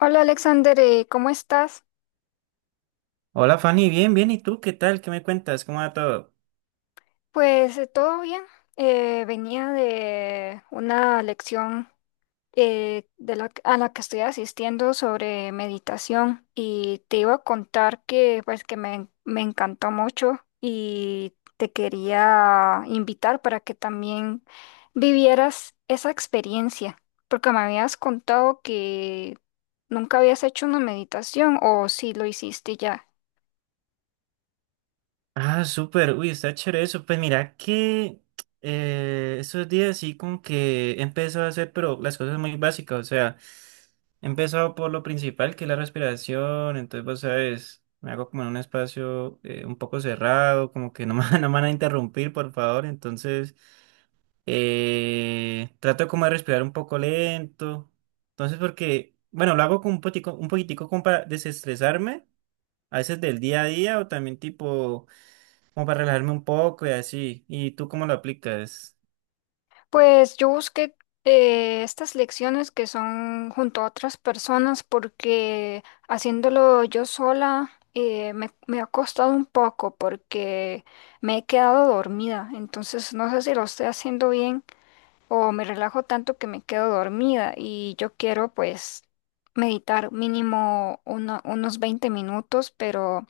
Hola Alexander, ¿cómo estás? Hola Fanny, bien, bien, ¿y tú qué tal? ¿Qué me cuentas? ¿Cómo va todo? Pues todo bien. Venía de una lección a la que estoy asistiendo sobre meditación y te iba a contar que pues que me encantó mucho y te quería invitar para que también vivieras esa experiencia, porque me habías contado que nunca habías hecho una meditación o si lo hiciste ya. Ah, súper, uy, está chévere eso. Pues mira que estos días sí como que he empezado a hacer, pero las cosas muy básicas, o sea, he empezado por lo principal que es la respiración, entonces vos sabes, me hago como en un espacio un poco cerrado, como que no me, no me van a interrumpir, por favor, entonces trato como de respirar un poco lento, entonces porque, bueno, lo hago como un poquitico como para desestresarme. A veces del día a día o también tipo como para relajarme un poco y así. ¿Y tú cómo lo aplicas? Pues yo busqué estas lecciones que son junto a otras personas porque haciéndolo yo sola, me ha costado un poco porque me he quedado dormida. Entonces no sé si lo estoy haciendo bien o me relajo tanto que me quedo dormida y yo quiero pues meditar mínimo unos 20 minutos, pero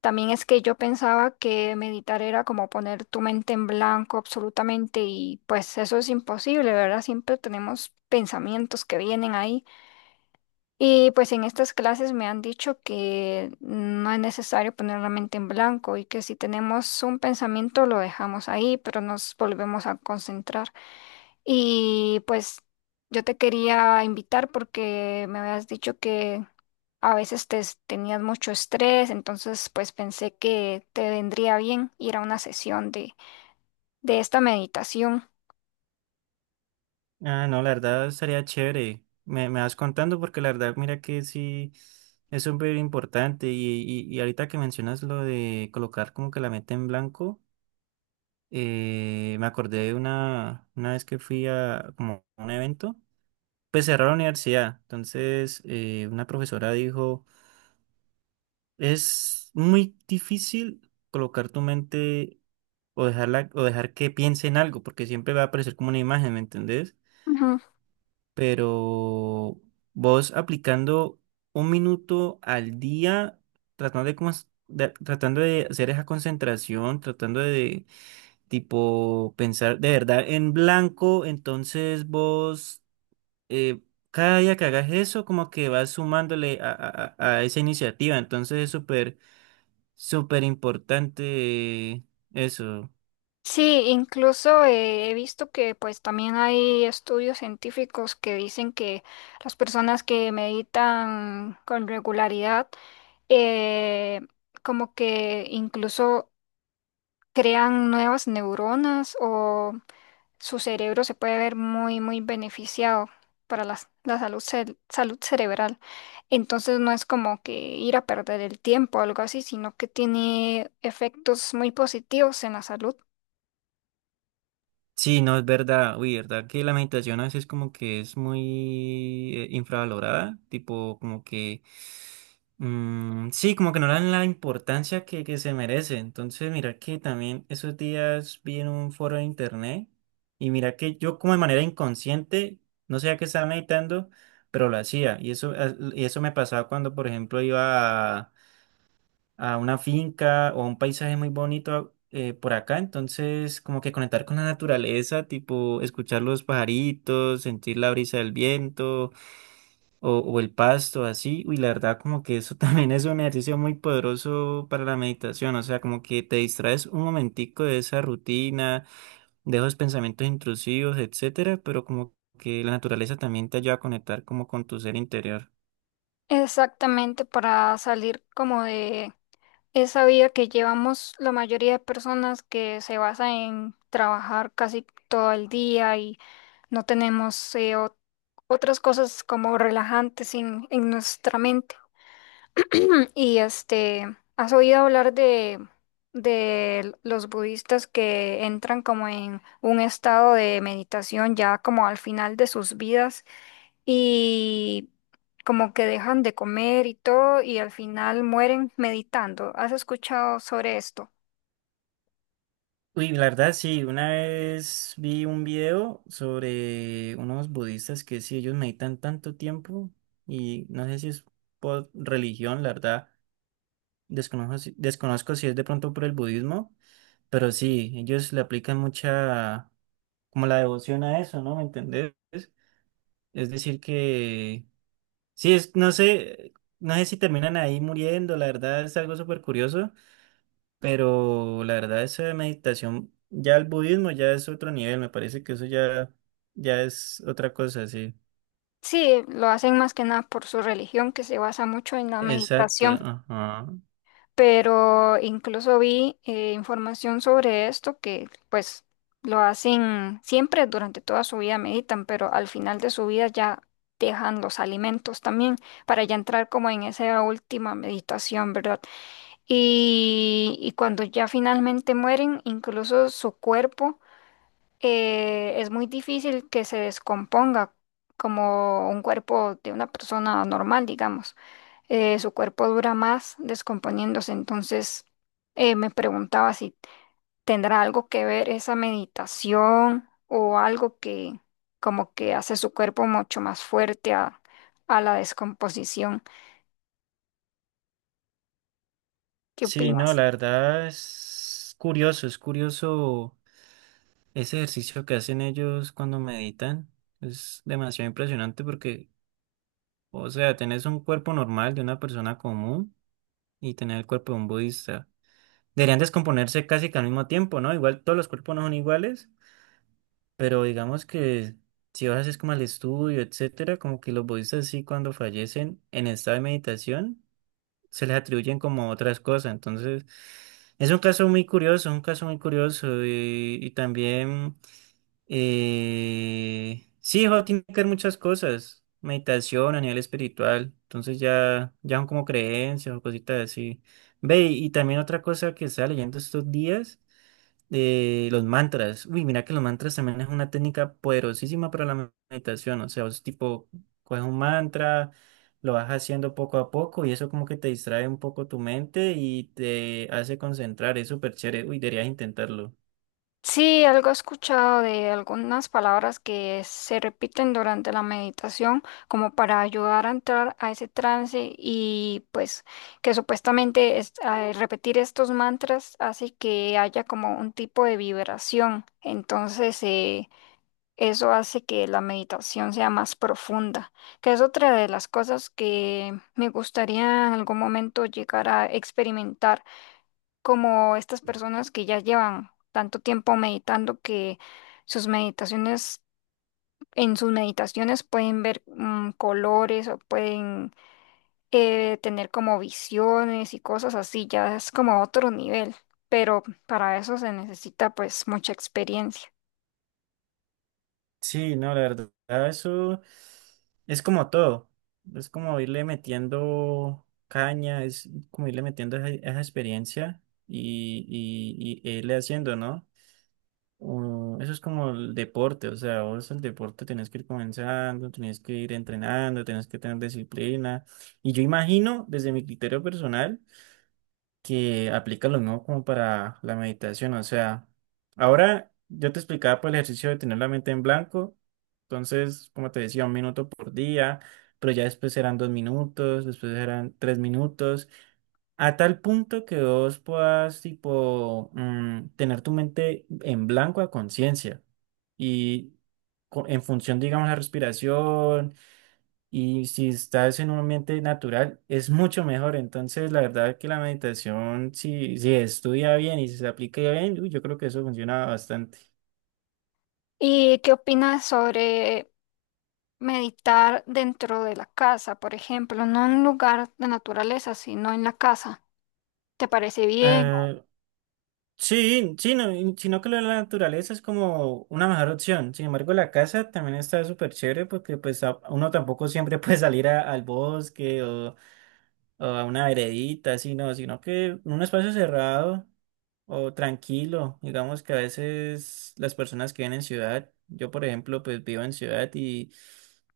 también es que yo pensaba que meditar era como poner tu mente en blanco absolutamente y pues eso es imposible, ¿verdad? Siempre tenemos pensamientos que vienen ahí, y pues en estas clases me han dicho que no es necesario poner la mente en blanco y que si tenemos un pensamiento lo dejamos ahí, pero nos volvemos a concentrar. Y pues yo te quería invitar porque me habías dicho que a veces tenías mucho estrés, entonces pues pensé que te vendría bien ir a una sesión de esta meditación. Ah, no, la verdad sería chévere. Me vas contando porque la verdad, mira que sí es súper importante. Y ahorita que mencionas lo de colocar como que la meta en blanco, me acordé de una vez que fui a como a un evento, pues cerró la universidad. Entonces, una profesora dijo. Es muy difícil colocar tu mente o dejarla, o dejar que piense en algo, porque siempre va a aparecer como una imagen, ¿me entendés? Ujú. Pero vos aplicando un minuto al día, tratando de, tratando de hacer esa concentración, tratando de tipo pensar de verdad en blanco, entonces vos eh, cada día que hagas eso, como que vas sumándole a esa iniciativa, entonces es súper súper importante eh, eso. Sí, incluso he visto que pues también hay estudios científicos que dicen que las personas que meditan con regularidad, eh, como que incluso crean nuevas neuronas o su cerebro se puede ver muy, muy beneficiado para salud, salud cerebral. Entonces no es como que ir a perder el tiempo o algo así, sino que tiene efectos muy positivos en la salud. Sí, no es verdad. Uy, verdad que la meditación a veces como que es muy infravalorada. Tipo, como que sí, como que no le dan la importancia que se merece. Entonces, mira que también esos días vi en un foro de internet y mira que yo como de manera inconsciente, no sabía que estaba meditando, pero lo hacía. Y eso, ah, y eso me pasaba cuando, por ejemplo, iba a una finca o a un paisaje muy bonito por acá, entonces como que conectar con la naturaleza, tipo escuchar los pajaritos, sentir la brisa del viento o el pasto, así, uy, la verdad como que eso también es un ejercicio muy poderoso para la meditación, o sea, como que te distraes un momentico de esa rutina, de esos pensamientos intrusivos, etcétera, pero como que la naturaleza también te ayuda a conectar como con tu ser interior. Exactamente, para salir como de esa vida que llevamos la mayoría de personas, que se basa en trabajar casi todo el día y no tenemos otras cosas como relajantes en nuestra mente. Y este, ¿has oído hablar de los budistas que entran como en un estado de meditación ya como al final de sus vidas y como que dejan de comer y todo y al final mueren meditando? ¿Has escuchado sobre esto? Uy, la verdad sí, una vez vi un video sobre unos budistas que sí, ellos meditan tanto tiempo y no sé si es por religión, la verdad, desconozco, desconozco si es de pronto por el budismo, pero sí, ellos le aplican mucha, como la devoción a eso, ¿no? ¿Me entendés? Es decir que, sí, es, no sé, no sé si terminan ahí muriendo, la verdad es algo súper curioso. Pero la verdad, esa meditación, ya el budismo ya es otro nivel, me parece que eso ya, ya es otra cosa, sí. Sí, lo hacen más que nada por su religión, que se basa mucho en la Exacto, meditación. ajá. Pero incluso vi, información sobre esto, que pues lo hacen siempre durante toda su vida, meditan, pero al final de su vida ya dejan los alimentos también para ya entrar como en esa última meditación, ¿verdad? Y cuando ya finalmente mueren, incluso su cuerpo, es muy difícil que se descomponga como un cuerpo de una persona normal, digamos. Su cuerpo dura más descomponiéndose, entonces me preguntaba si tendrá algo que ver esa meditación, o algo que como que hace su cuerpo mucho más fuerte a la descomposición. ¿Qué Sí, no, la opinas? verdad es curioso ese ejercicio que hacen ellos cuando meditan. Es demasiado impresionante porque, o sea, tenés un cuerpo normal de una persona común y tener el cuerpo de un budista. Deberían descomponerse casi que al mismo tiempo, ¿no? Igual todos los cuerpos no son iguales. Pero digamos que si vas es como al estudio, etcétera, como que los budistas sí cuando fallecen en estado de meditación se les atribuyen como otras cosas. Entonces, es un caso muy curioso, un caso muy curioso y también sí, jo, tiene que ver muchas cosas, meditación a nivel espiritual, entonces ya, ya son como creencias o cositas así. Ve, y también otra cosa que estaba leyendo estos días los mantras. Uy, mira que los mantras también es una técnica poderosísima para la meditación. O sea, es tipo, coges un mantra, lo vas haciendo poco a poco y eso como que te distrae un poco tu mente y te hace concentrar. Es súper chévere. Uy, deberías intentarlo. Sí, algo he escuchado de algunas palabras que se repiten durante la meditación como para ayudar a entrar a ese trance, y pues que supuestamente al repetir estos mantras hace que haya como un tipo de vibración. Entonces, eso hace que la meditación sea más profunda, que es otra de las cosas que me gustaría en algún momento llegar a experimentar, como estas personas que ya llevan tanto tiempo meditando que sus meditaciones, en sus meditaciones pueden ver, mm, colores, o pueden, tener como visiones y cosas así. Ya es como otro nivel, pero para eso se necesita pues mucha experiencia. Sí, no, la verdad, eso es como todo. Es como irle metiendo caña, es como irle metiendo esa, esa experiencia y irle haciendo, ¿no? Eso es como el deporte, o sea, vos el deporte tenés que ir comenzando, tenés que ir entrenando, tenés que tener disciplina. Y yo imagino, desde mi criterio personal, que aplica lo mismo como para la meditación, o sea, ahora yo te explicaba por el ejercicio de tener la mente en blanco, entonces, como te decía, un minuto por día, pero ya después eran dos minutos, después eran tres minutos. A tal punto que vos puedas, tipo, tener tu mente en blanco a conciencia y en función, digamos, la respiración y si estás en un ambiente natural, es mucho mejor. Entonces, la verdad que la meditación, si, si estudia bien y si se aplica bien, uy, yo creo que eso funciona bastante. ¿Y qué opinas sobre meditar dentro de la casa, por ejemplo, no en un lugar de naturaleza, sino en la casa? ¿Te parece bien? Ah, sí, sí, no, sino que lo de la naturaleza es como una mejor opción. Sin embargo, la casa también está súper chévere porque pues uno tampoco siempre puede salir al bosque o a una veredita, así no, sino que en un espacio cerrado o tranquilo. Digamos que a veces las personas que viven en ciudad, yo por ejemplo, pues vivo en ciudad y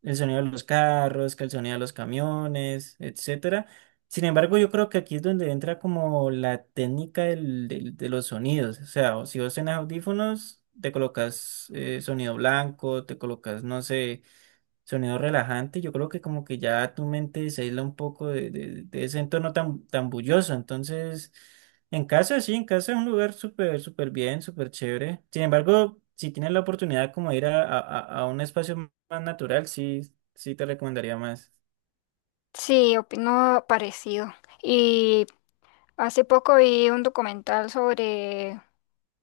el sonido de los carros, que el sonido de los camiones, etcétera. Sin embargo, yo creo que aquí es donde entra como la técnica de los sonidos. O sea, o si vos tenés audífonos, te colocas sonido blanco, te colocas, no sé. Sonido relajante, yo creo que como que ya tu mente se aísla un poco de ese entorno tan, tan bullicioso. Entonces, en casa sí, en casa es un lugar súper, súper bien, súper chévere. Sin embargo, si tienes la oportunidad como de ir a un espacio más natural, sí, sí te recomendaría más. Sí, opino parecido. Y hace poco vi un documental sobre,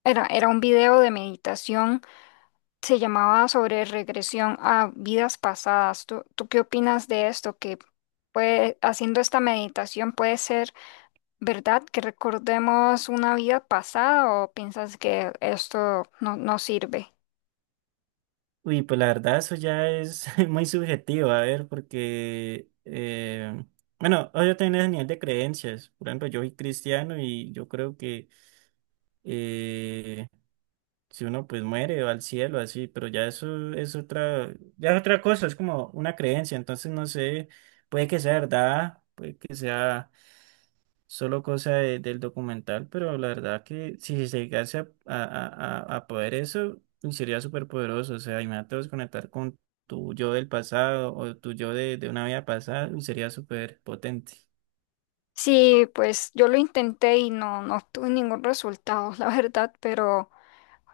era, era un video de meditación, se llamaba sobre regresión a vidas pasadas. ¿Tú, tú qué opinas de esto? Que puede, haciendo esta meditación, ¿puede ser verdad que recordemos una vida pasada, o piensas que esto no, no sirve? Uy, pues la verdad eso ya es muy subjetivo, a ver, porque, bueno, yo también es a nivel de creencias. Por ejemplo, yo soy cristiano y yo creo que... eh, si uno pues muere va al cielo, así, pero ya eso es otra, ya es otra cosa, es como una creencia, entonces no sé, puede que sea verdad, puede que sea solo cosa del documental, pero la verdad que si se llegase a poder eso, uy, sería súper poderoso, o sea, imagínate vos conectar con tu yo del pasado o tu yo de una vida pasada, uy, sería súper potente. Sí, pues yo lo intenté y no, no obtuve ningún resultado, la verdad, pero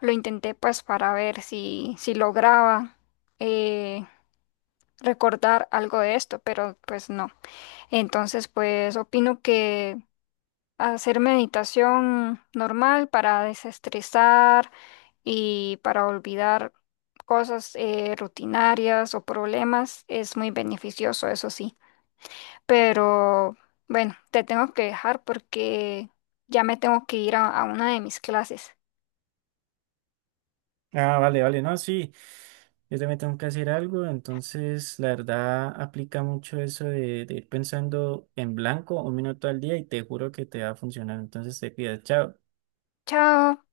lo intenté pues para ver si, si lograba, eh, recordar algo de esto, pero pues no. Entonces pues opino que hacer meditación normal para desestresar y para olvidar cosas, rutinarias, o problemas, es muy beneficioso, eso sí. Pero bueno, te tengo que dejar porque ya me tengo que ir a una de mis clases. Ah, vale, vale, no, sí. Yo también tengo que hacer algo, entonces la verdad aplica mucho eso de ir pensando en blanco un minuto al día y te juro que te va a funcionar. Entonces te cuidas, chao. Chao.